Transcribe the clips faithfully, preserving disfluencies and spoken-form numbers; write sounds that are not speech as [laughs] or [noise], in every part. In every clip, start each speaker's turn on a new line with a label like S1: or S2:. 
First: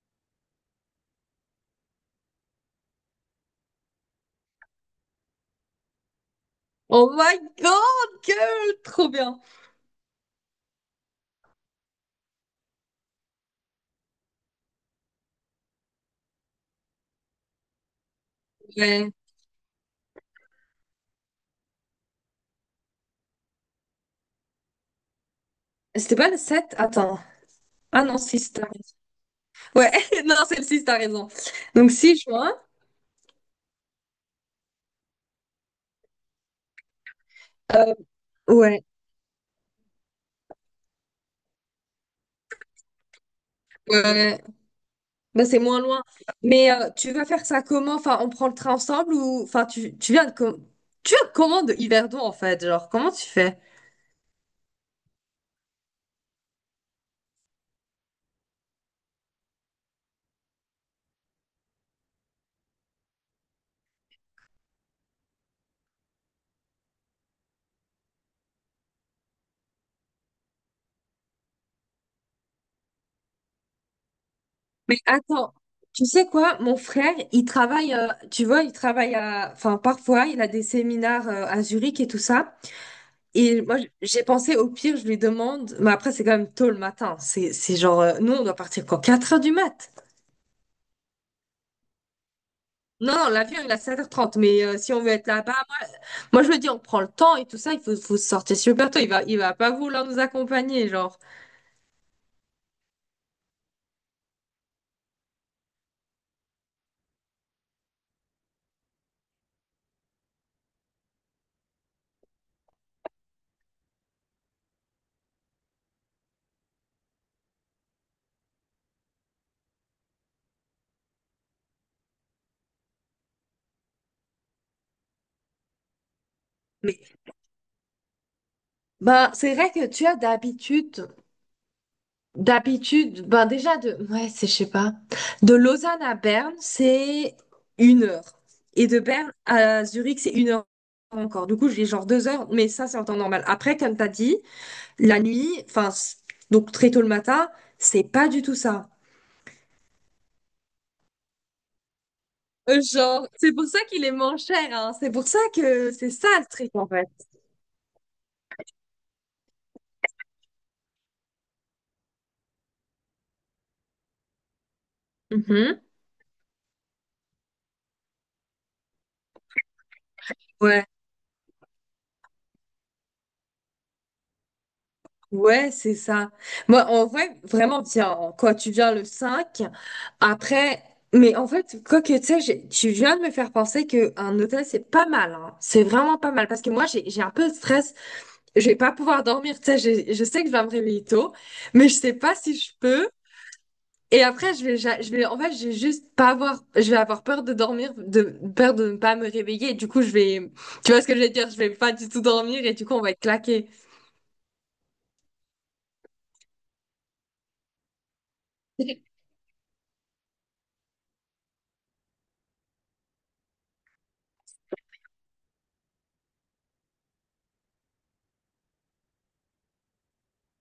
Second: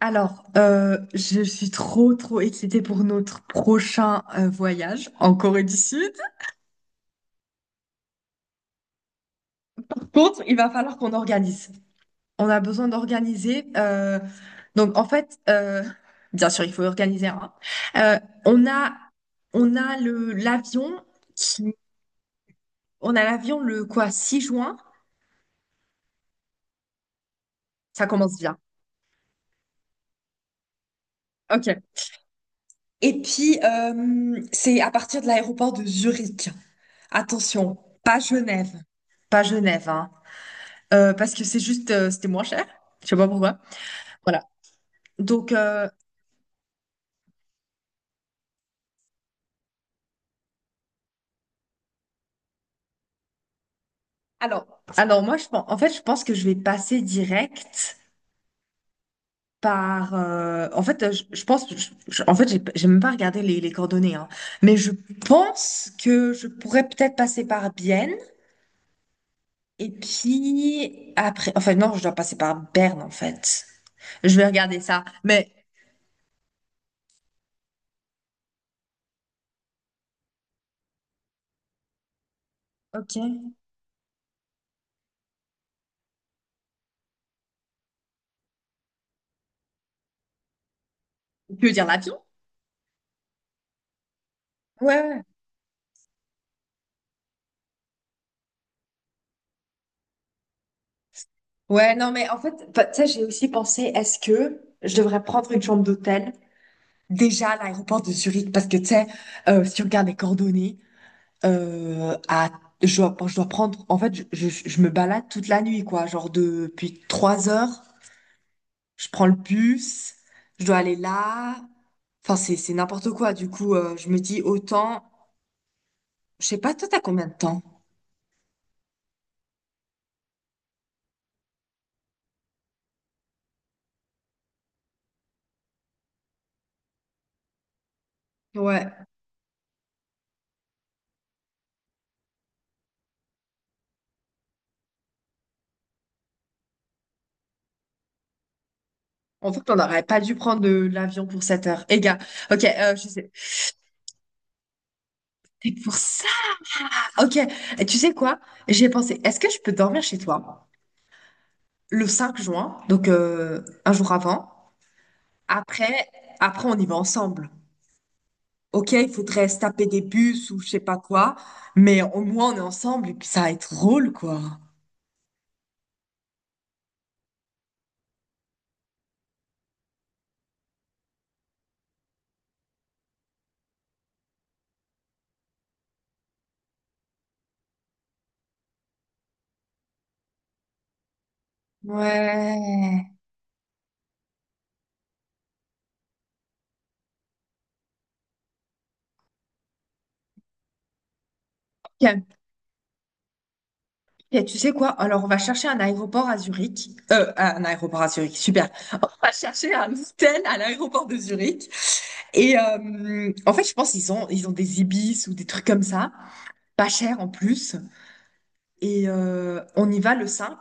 S1: Alors, euh, je suis trop, trop excitée pour notre prochain euh, voyage en Corée du Sud.
S2: Oh my god, girl! Trop bien.
S1: Contre, il va falloir qu'on organise. On a besoin d'organiser. Euh, donc, en fait, euh, bien sûr, il faut organiser un. Euh, on a,
S2: Ouais.
S1: on a le l'avion qui, on a l'avion le quoi, Six juin.
S2: C'était pas le sept. Attends. Ah
S1: Ça
S2: non,
S1: commence
S2: six.
S1: bien.
S2: T'as raison. Ouais, [laughs] non, c'est le six. T'as raison.
S1: Ok.
S2: Donc six juin.
S1: Et puis, euh, c'est à partir de l'aéroport de Zurich. Attention,
S2: euh,
S1: pas Genève.
S2: ouais.
S1: Pas Genève, hein. Euh, parce que c'est juste, euh, c'était moins cher. Je sais pas pourquoi.
S2: Ouais.
S1: Voilà.
S2: Bah,
S1: Donc,
S2: c'est moins
S1: euh,
S2: loin. Mais euh, tu vas faire ça comment? Enfin, on prend le train ensemble ou. Enfin, tu, tu viens de... com- Tu viens de comment de Yverdon, en fait? Genre, comment tu fais?
S1: alors, alors moi, je pense, en fait, je pense que je vais passer direct par. Euh, en fait, euh, je, je pense, je- je- en fait, j'ai j'ai même pas regardé les, les coordonnées, hein. Mais je pense que je pourrais peut-être passer par Bienne et puis après. Enfin, non, je dois passer par Berne, en fait. Je vais regarder
S2: Mais
S1: ça. Mais
S2: attends, tu sais quoi? Mon frère, il travaille, euh, tu vois, il travaille à. Enfin, parfois, il a des séminaires euh, à Zurich et tout ça.
S1: ok.
S2: Et moi, j'ai pensé au pire, je lui demande, mais après, c'est quand même tôt le matin. C'est, c'est genre, euh, nous, on doit partir quand quatre heures du mat.
S1: Tu veux dire l'avion?
S2: Non, non, l'avion, il est à sept heures trente, mais euh, si
S1: Ouais,
S2: on veut
S1: ouais,
S2: être là-bas, moi, je me dis, on prend le temps et tout ça, il faut, faut sortir super tôt. Il va, il va pas vouloir nous accompagner, genre.
S1: Ouais, non, mais en fait, bah, tu sais, j'ai aussi pensé, est-ce que je devrais prendre une chambre d'hôtel? Déjà, à l'aéroport de Zurich, parce que tu sais, euh, si on regarde les coordonnées, euh, à, je dois, je dois prendre, en fait, je, je, je me balade toute la nuit, quoi. Genre, depuis trois heures, je prends le bus, je dois aller là. Enfin, c'est, c'est n'importe quoi. Du coup, euh, je me dis autant, je sais pas, toi, t'as
S2: Mais,
S1: combien de temps?
S2: ben, c'est vrai que tu as d'habitude, d'habitude, ben, déjà de, ouais, c'est, je sais pas, de Lausanne à Berne, c'est une heure. Et
S1: Ouais.
S2: de Berne à Zurich, c'est une heure encore. Du coup, j'ai genre deux heures, mais ça, c'est en temps normal. Après, comme t'as dit, la nuit, enfin, c- donc très tôt le matin, c'est pas du tout ça.
S1: En fait, on n'aurait pas dû prendre de l'avion pour sept heures. Eh gars, ok,
S2: Euh,
S1: euh, je
S2: Genre,
S1: sais.
S2: c'est pour ça qu'il est moins cher, hein. C'est pour ça
S1: C'est
S2: que
S1: pour
S2: c'est
S1: ça.
S2: ça le trick, en fait.
S1: Ok. Et tu sais quoi? J'ai pensé, est-ce que je peux dormir chez toi? Le cinq juin, donc euh, un jour avant.
S2: Mhm.
S1: Après, après, on y va ensemble. Ok, il faudrait se taper des bus ou je sais
S2: Ouais,
S1: pas quoi, mais au moins on est ensemble et puis ça va être drôle, quoi.
S2: ouais, c'est ça. Moi, en vrai, vraiment, tiens, quoi tu viens le cinq après, mais en fait, quoi que tu sais, j'ai- tu viens de me faire penser qu'un hôtel, c'est pas mal, hein. C'est vraiment pas mal, parce que moi, j'ai, j'ai un peu de stress. Je vais pas pouvoir dormir, tu sais, j'ai- je sais que je vais me réveiller tôt, mais je sais pas si je peux.
S1: Ouais.
S2: Et après, je vais, ja- je vais, en fait, je vais juste pas avoir, je vais avoir peur de dormir, de peur de ne pas me réveiller. Et du coup, je vais, tu vois ce que je vais dire, je vais pas du tout
S1: Tiens,
S2: dormir et du coup, on va être claqué.
S1: tiens, tu sais quoi? Alors, on va chercher un aéroport à Zurich. Euh, un aéroport à Zurich, super. [laughs] On va chercher un hôtel à l'aéroport de Zurich. Et euh, en fait, je pense qu'ils ont, ils ont des ibis ou des trucs comme ça, pas cher en plus. Et euh, on y va le cinq.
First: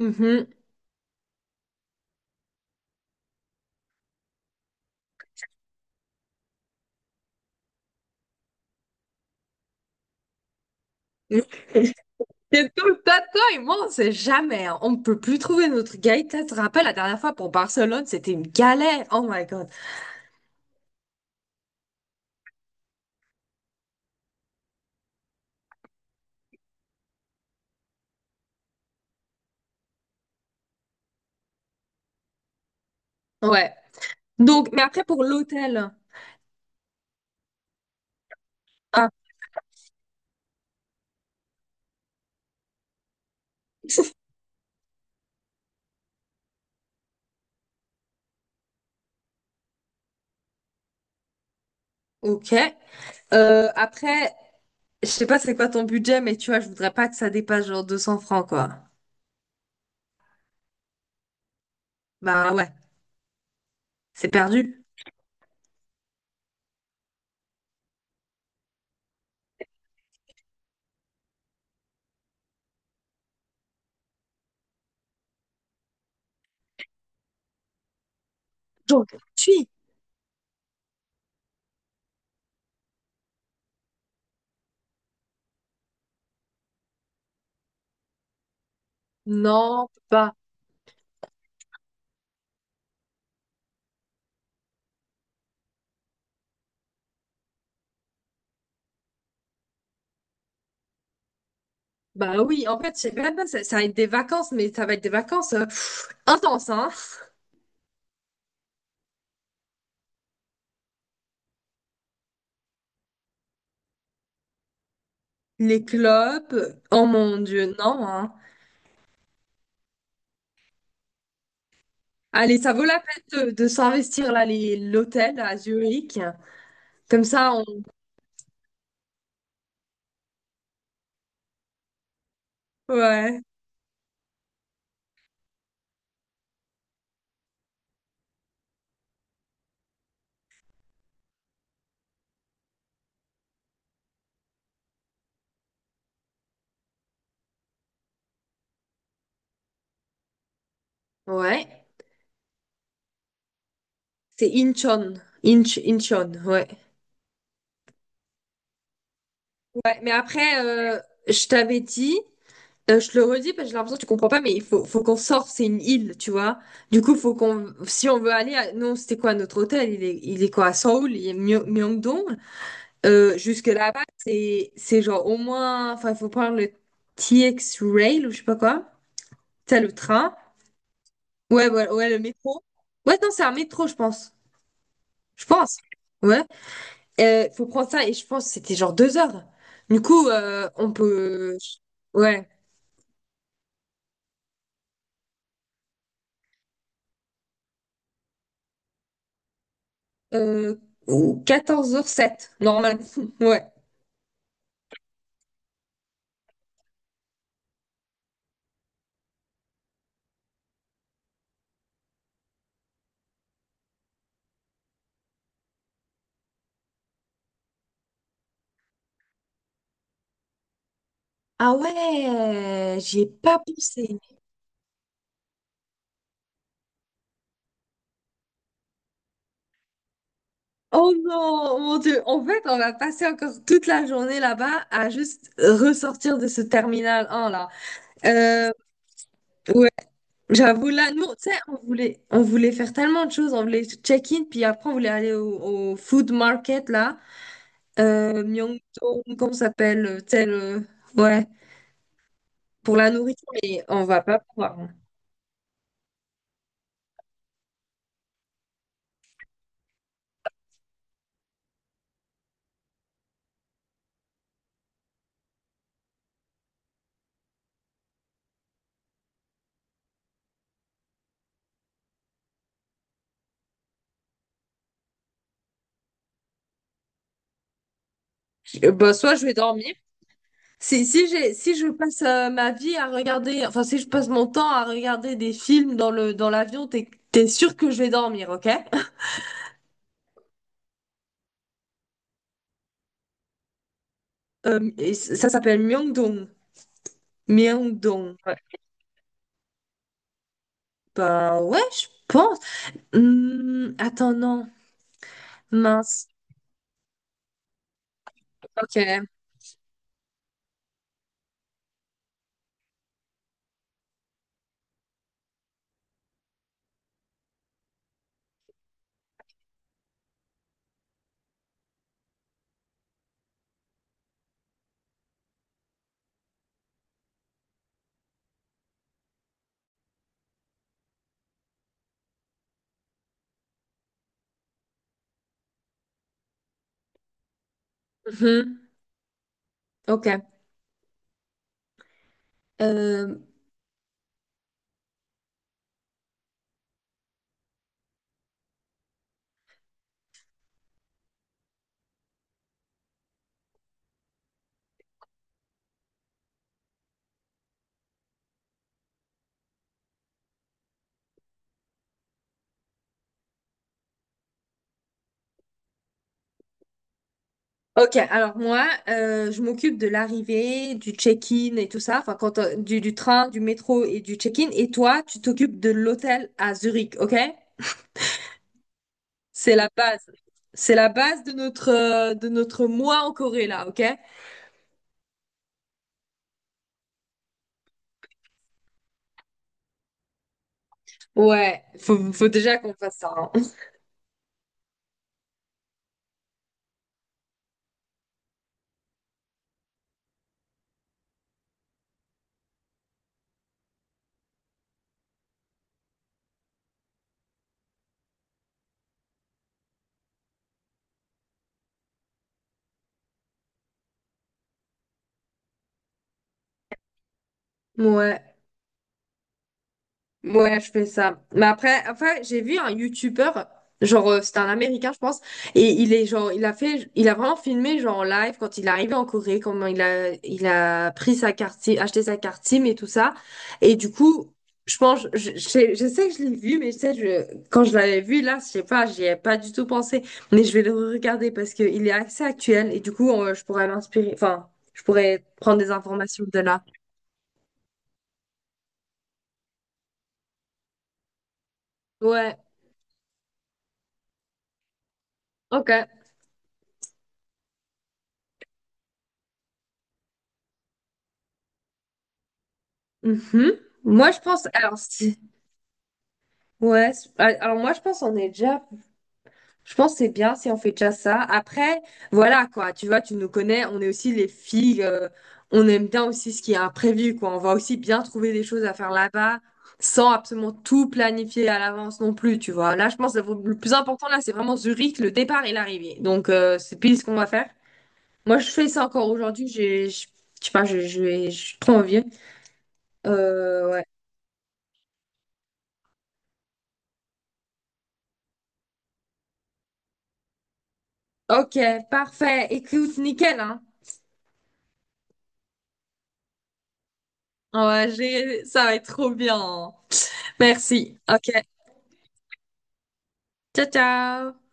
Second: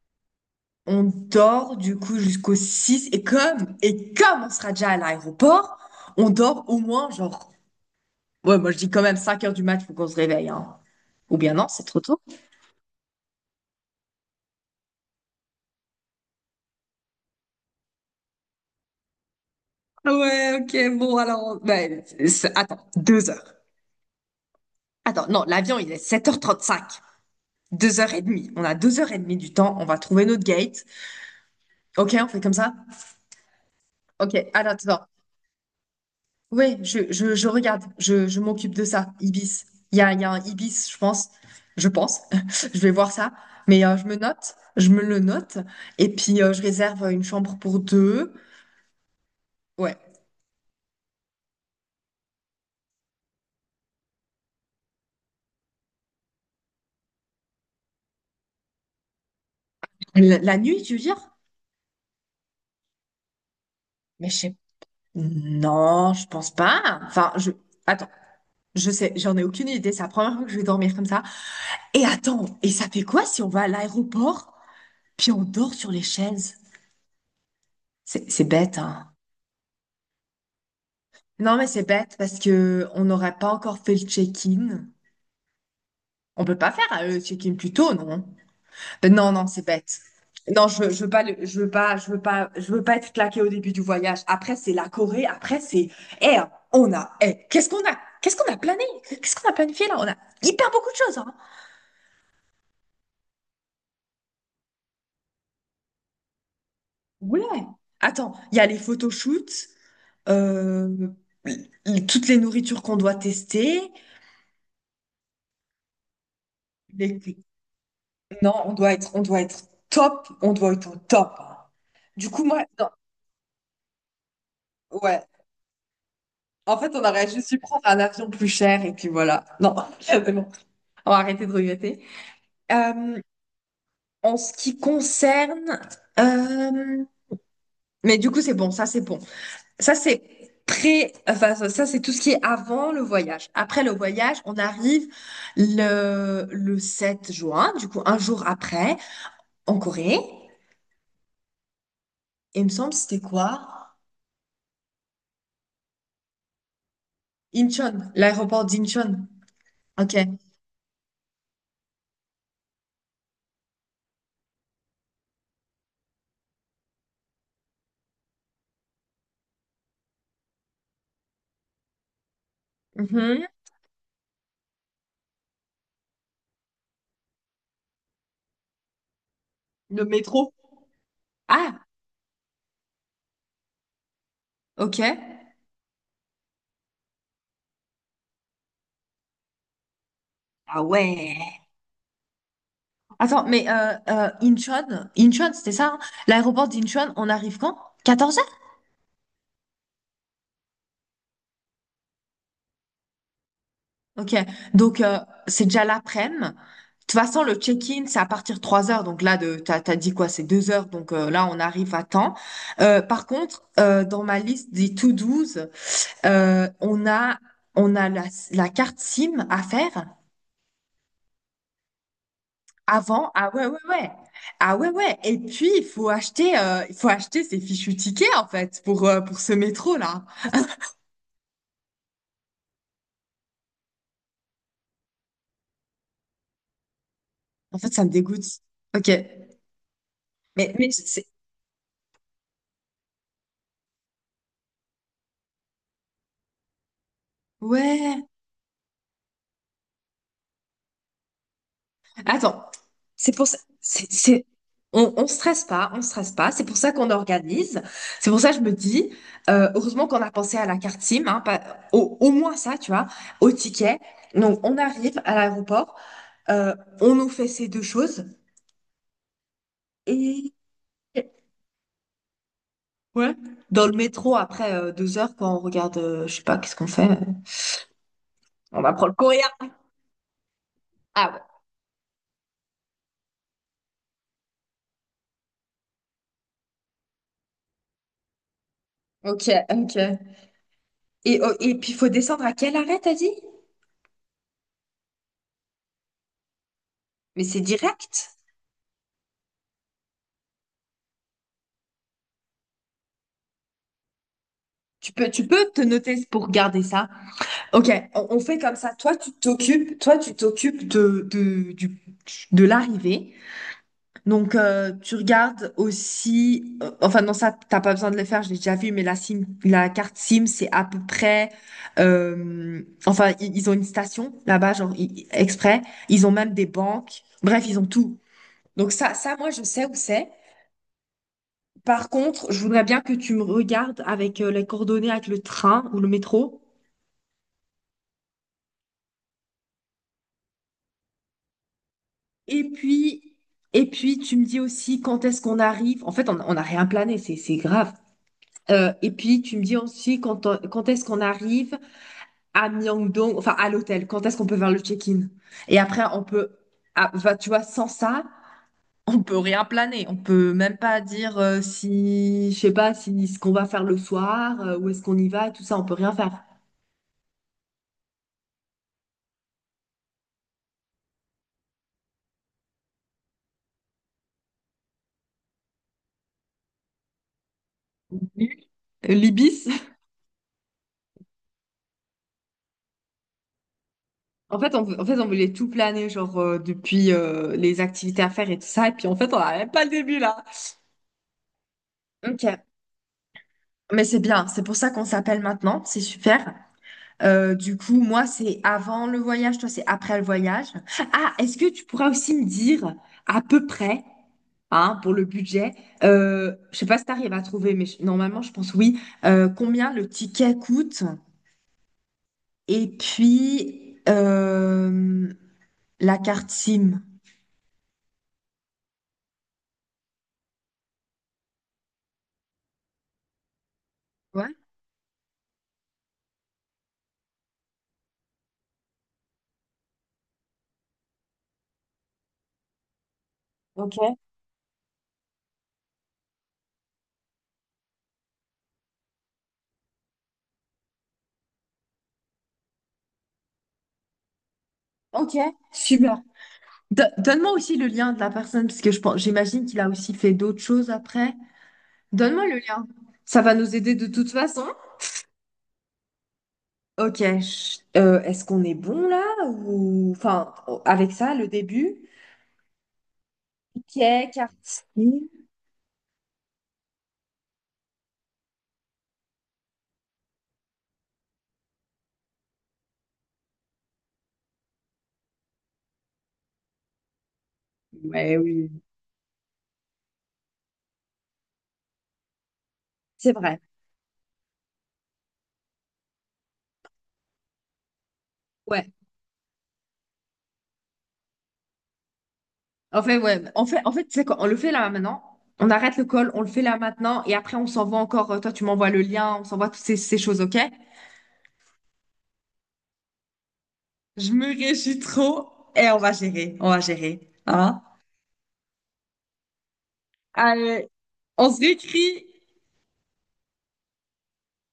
S2: Mhm.
S1: On dort du coup jusqu'au six et comme et comme on sera déjà à l'aéroport, on dort au moins genre ouais, moi je dis quand même cinq heures du mat, faut qu'on se réveille hein. Ou bien non, c'est trop tôt.
S2: C'est tout le tas de toi et moi, on sait jamais, hein. On ne peut plus trouver notre guide. Tu te rappelles, la dernière fois pour Barcelone, c'était une galère. Oh my God.
S1: Ah ouais, ok, bon, alors, ben, c'est- attends, deux heures. Attends, non, l'avion il est sept heures trente-cinq. deux heures trente. On a deux heures trente du temps, on va trouver notre gate. Ok, on fait comme ça?
S2: Ouais.
S1: Ok,
S2: Donc, mais
S1: attends,
S2: après,
S1: attends.
S2: pour l'hôtel.
S1: Oui, je, je, je regarde, je, je m'occupe de
S2: Ah,
S1: ça, Ibis. Il y a, il y a un Ibis, je pense. Je pense. [laughs] Je vais voir ça. Mais euh, je me note, je me le note. Et puis, euh, je réserve une chambre pour deux. Ouais.
S2: ok. Euh, après, je sais pas c'est quoi ton budget, mais tu vois, je voudrais pas que ça dépasse genre deux cents francs, quoi.
S1: La, la nuit, tu veux dire?
S2: Bah ouais,
S1: Mais
S2: c'est
S1: je sais.
S2: perdu.
S1: Non, je pense pas. Enfin, je. Attends, je sais, j'en ai aucune idée. C'est la première fois que je vais dormir comme ça. Et attends, et ça fait quoi si on va à l'aéroport, puis on dort sur les chaises? C'est c'est bête,
S2: J'aurais
S1: hein.
S2: tué.
S1: Non, mais c'est bête parce que on n'aurait pas encore fait le check-in. On peut pas faire euh, le check-in plus tôt, non? Ben non, non, c'est
S2: Non,
S1: bête.
S2: pas.
S1: Non, je veux, je veux pas, le- je veux pas, je veux pas, je veux pas être claqué au début du voyage. Après, c'est la Corée. Après, c'est, eh, on a, eh, qu'est-ce qu'on a, qu'est-ce qu'on a plané, qu'est-ce qu'on a planifié là? On a hyper beaucoup de choses, hein.
S2: Bah oui, en fait, je sais même pas, ça, ça va être des vacances, mais ça va être des vacances euh, pff, intenses, hein.
S1: Ouais. Attends, il y a les photoshoots, euh, l- toutes les nourritures qu'on doit tester.
S2: Les clubs, oh mon
S1: les-
S2: Dieu, non, hein.
S1: Non, on doit être, on doit être top, on doit être au top. Hein. Du coup,
S2: Allez,
S1: moi,
S2: ça vaut
S1: non,
S2: la peine de, de s'investir là, les,
S1: ouais.
S2: l'hôtel à Zurich.
S1: En fait, on
S2: Comme
S1: aurait juste
S2: ça,
S1: dû
S2: on.
S1: prendre un avion plus cher et puis voilà. Non, [laughs] c'est bon. On va arrêter de regretter. Euh,
S2: Ouais.
S1: En ce qui concerne, euh, mais du coup, c'est bon. Ça, c'est bon. Ça, c'est pré. Enfin, ça, ça, c'est tout ce qui est avant le voyage. Après le voyage, on arrive le le sept juin. Du coup, un jour après, en Corée.
S2: Ouais.
S1: Et il me semble, c'était quoi?
S2: C'est Incheon. Inch, Incheon, ouais.
S1: Incheon, l'aéroport d'Incheon.
S2: Ouais, mais
S1: Ok.
S2: après, euh, je t'avais dit, euh, je te le redis parce que j'ai l'impression que tu comprends pas, mais il faut, faut qu'on sorte, c'est une île, tu vois. Du coup, faut qu'on, si on veut aller, à... Non, c'était quoi notre hôtel? Il est, il est quoi à Seoul, il est Myo- Myeongdong. Euh,
S1: Mhm.
S2: jusque là-bas, c'est, c'est genre au moins, enfin, il faut prendre le T X Rail ou je sais pas quoi. T'as le
S1: Le
S2: train.
S1: métro.
S2: Ouais,
S1: Ah,
S2: ouais, ouais, le métro. Ouais, non, c'est un métro, je pense.
S1: ok.
S2: Je pense. Ouais. Euh, faut prendre ça et je pense que c'était genre deux heures. Du coup, euh,
S1: Ah
S2: on peut.
S1: ouais.
S2: Ouais.
S1: Attends, mais euh, euh, Incheon, Incheon, c'était ça, hein. L'aéroport d'Incheon, on arrive quand? Quatorze heures?
S2: Euh, quatorze heures sept, normalement. [laughs] Ouais.
S1: Ok, donc euh, c'est déjà l'après-midi. De toute façon, le check-in, c'est à partir de trois heures. Donc là, de, t'as, t'as dit quoi? C'est deux heures. Donc euh, là, on arrive à temps. Euh, par contre, euh, dans ma liste des to douze, euh, on a, on a la, la carte S I M à faire
S2: Ah ouais, j'y ai
S1: avant. Ah
S2: pas
S1: ouais, ouais, ouais.
S2: pensé.
S1: Ah ouais, ouais. Et puis, il faut acheter, euh, il faut acheter ces fichus tickets, en fait, pour, euh, pour ce métro-là.
S2: Oh non, mon Dieu. En fait, on va passer encore toute la journée là-bas à juste ressortir de ce terminal un là.
S1: En fait, ça me dégoûte.
S2: Euh,
S1: Ok.
S2: ouais,
S1: Mais,
S2: j'avoue
S1: mais
S2: là,
S1: c'est...
S2: nous, tu sais, on voulait, on voulait faire tellement de choses. On voulait check-in, puis après on voulait aller au, au food market là,
S1: Ouais.
S2: euh, Myeongdong, comment ça s'appelle, tel, ouais,
S1: Attends.
S2: pour la nourriture. Mais on
S1: C'est,
S2: va pas
S1: c'est...
S2: pouvoir, hein.
S1: On, on stresse pas, on stresse pas. C'est pour ça qu'on organise. C'est pour ça que je me dis, euh, heureusement qu'on a pensé à la carte S I M, hein, pas- au, au moins ça, tu vois, au ticket. Donc, on arrive à l'aéroport, euh, on nous fait ces deux choses. Et ouais. Dans le métro, après euh, deux heures, quand on regarde, euh, je sais pas, qu'est-ce qu'on fait? euh, On
S2: Je-
S1: va prendre
S2: bah,
S1: le
S2: soit
S1: courrier.
S2: je vais dormir. Si, si
S1: Ah
S2: j'ai, si je passe euh, ma vie à regarder, enfin, si je passe mon temps à regarder des films dans le, dans l'avion, t'es, t'es sûr que je vais dormir, ok?
S1: ouais. Ok, ok. Et, oh, et puis, il faut descendre à quel arrêt, t'as dit?
S2: Euh, et c- ça s'appelle Myeongdong.
S1: Mais c'est direct.
S2: Myeongdong. Ouais. Bah ouais, je pense. Hmm, attends, non.
S1: Tu peux, tu peux te noter
S2: Mince.
S1: pour garder ça. Ok, on, on fait comme ça. Toi,
S2: Ok.
S1: tu t'occupes, toi, tu t'occupes de, de, du- de l'arrivée. Donc, euh, tu regardes aussi. Euh, enfin, non, ça, t'as pas besoin de le faire. Je l'ai déjà vu, mais la SIM, la carte S I M, c'est à peu près. Euh, enfin, i- ils ont une station là-bas, genre i- exprès. Ils ont même des banques. Bref, ils ont tout. Donc ça, ça, moi, je sais où c'est. Par contre, je voudrais bien que tu me regardes avec euh, les coordonnées avec le train ou le métro.
S2: Mhm. Ok.
S1: Et puis,
S2: Euh,
S1: et puis tu me dis aussi quand est-ce qu'on arrive. En fait, on on n'a rien plané, c'est c'est grave. Euh, et puis tu me dis aussi quand, on- quand est-ce qu'on arrive à Myeongdong, enfin à l'hôtel. Quand est-ce qu'on peut faire le check-in. Et après, on peut, ah, enfin, tu vois, sans ça, on peut rien planer. On peut même pas dire euh, si, je sais pas, si ce qu'on va faire le soir, euh, où est-ce qu'on y va, et tout ça, on peut rien faire.
S2: ok, alors moi, euh, je m'occupe de l'arrivée, du check-in et tout ça, enfin, quand, euh, du, du train, du métro et du check-in. Et toi, tu t'occupes de l'hôtel à Zurich, ok?
S1: Libis.
S2: C'est la base. C'est la base de notre, euh, de notre mois en Corée, là, ok?
S1: En fait, on, en fait, on voulait tout planer, genre, euh, depuis euh, les activités à faire et tout ça. Et puis, en fait, on n'a même pas le début, là.
S2: Ouais, faut,
S1: Ok,
S2: faut déjà qu'on fasse ça, hein.
S1: mais c'est bien. C'est pour ça qu'on s'appelle maintenant. C'est super. Euh, du coup, moi, c'est avant le voyage. Toi, c'est après le voyage. Ah, est-ce que tu pourras aussi me dire à peu près, hein, pour le budget, euh, je sais pas si t'arrives à trouver, mais je- normalement, je pense oui, euh, combien le ticket coûte et puis euh, la carte S I M.
S2: Ouais. Ouais, je fais ça. Mais après, après, j'ai vu un youtubeur, genre euh,
S1: Ouais,
S2: c'était un Américain, je pense, et il est genre, il a fait, il a vraiment filmé genre en live quand il est arrivé en Corée, comment il a, il a pris sa carte SIM, acheté sa carte SIM et tout ça.
S1: ok.
S2: Et du coup, je pense, je, je sais je sais que je l'ai vu, mais je sais, je, quand je l'avais vu là, je sais pas, j'y ai pas du tout pensé. Mais je vais le regarder parce que il est assez actuel et du coup, euh, je pourrais m'inspirer, enfin, je
S1: Ok,
S2: pourrais prendre des
S1: super.
S2: informations de là.
S1: Do- Donne-moi aussi le lien de la personne, parce que je pense, j'imagine qu'il a aussi fait d'autres choses après. Donne-moi
S2: Ouais,
S1: le lien. Ça va nous aider de toute façon.
S2: ok.
S1: Ok, je- euh, est-ce qu'on est bon là ou enfin avec ça le début?
S2: Mhm.
S1: Ok,
S2: Moi, je pense, alors,
S1: Cartier.
S2: si, ouais, c'est- ah, alors moi, je pense on est déjà, je pense que c'est bien si on fait déjà ça. Après, voilà, quoi, tu vois, tu nous connais, on est aussi les filles, euh, on aime bien aussi ce qui est imprévu, quoi. On va aussi bien
S1: Ouais,
S2: trouver des
S1: oui,
S2: choses à faire là-bas, sans absolument tout planifier à l'avance non plus, tu vois. Là, je
S1: c'est
S2: pense que
S1: vrai.
S2: le plus important, là, c'est vraiment Zurich, le départ et l'arrivée. Donc, euh, c'est pile ce qu'on va faire. Moi, je fais
S1: Ouais.
S2: ça encore aujourd'hui, j'ai, je je sais pas, je, je, vais- je suis trop envie.
S1: En fait, ouais. En fait,
S2: Euh,
S1: en fait,
S2: ouais.
S1: tu sais quoi, on le fait là maintenant. On arrête le call, on le fait là maintenant, et après on s'envoie encore. euh, Toi, tu m'envoies le lien, on s'envoie toutes ces, ces choses, ok?
S2: Ok, parfait. Écoute, nickel, hein?
S1: Je me réjouis trop et on va gérer, on va gérer. Hein.
S2: Ouais, j'ai... ça va être trop bien. Merci. Ok, ciao, ciao.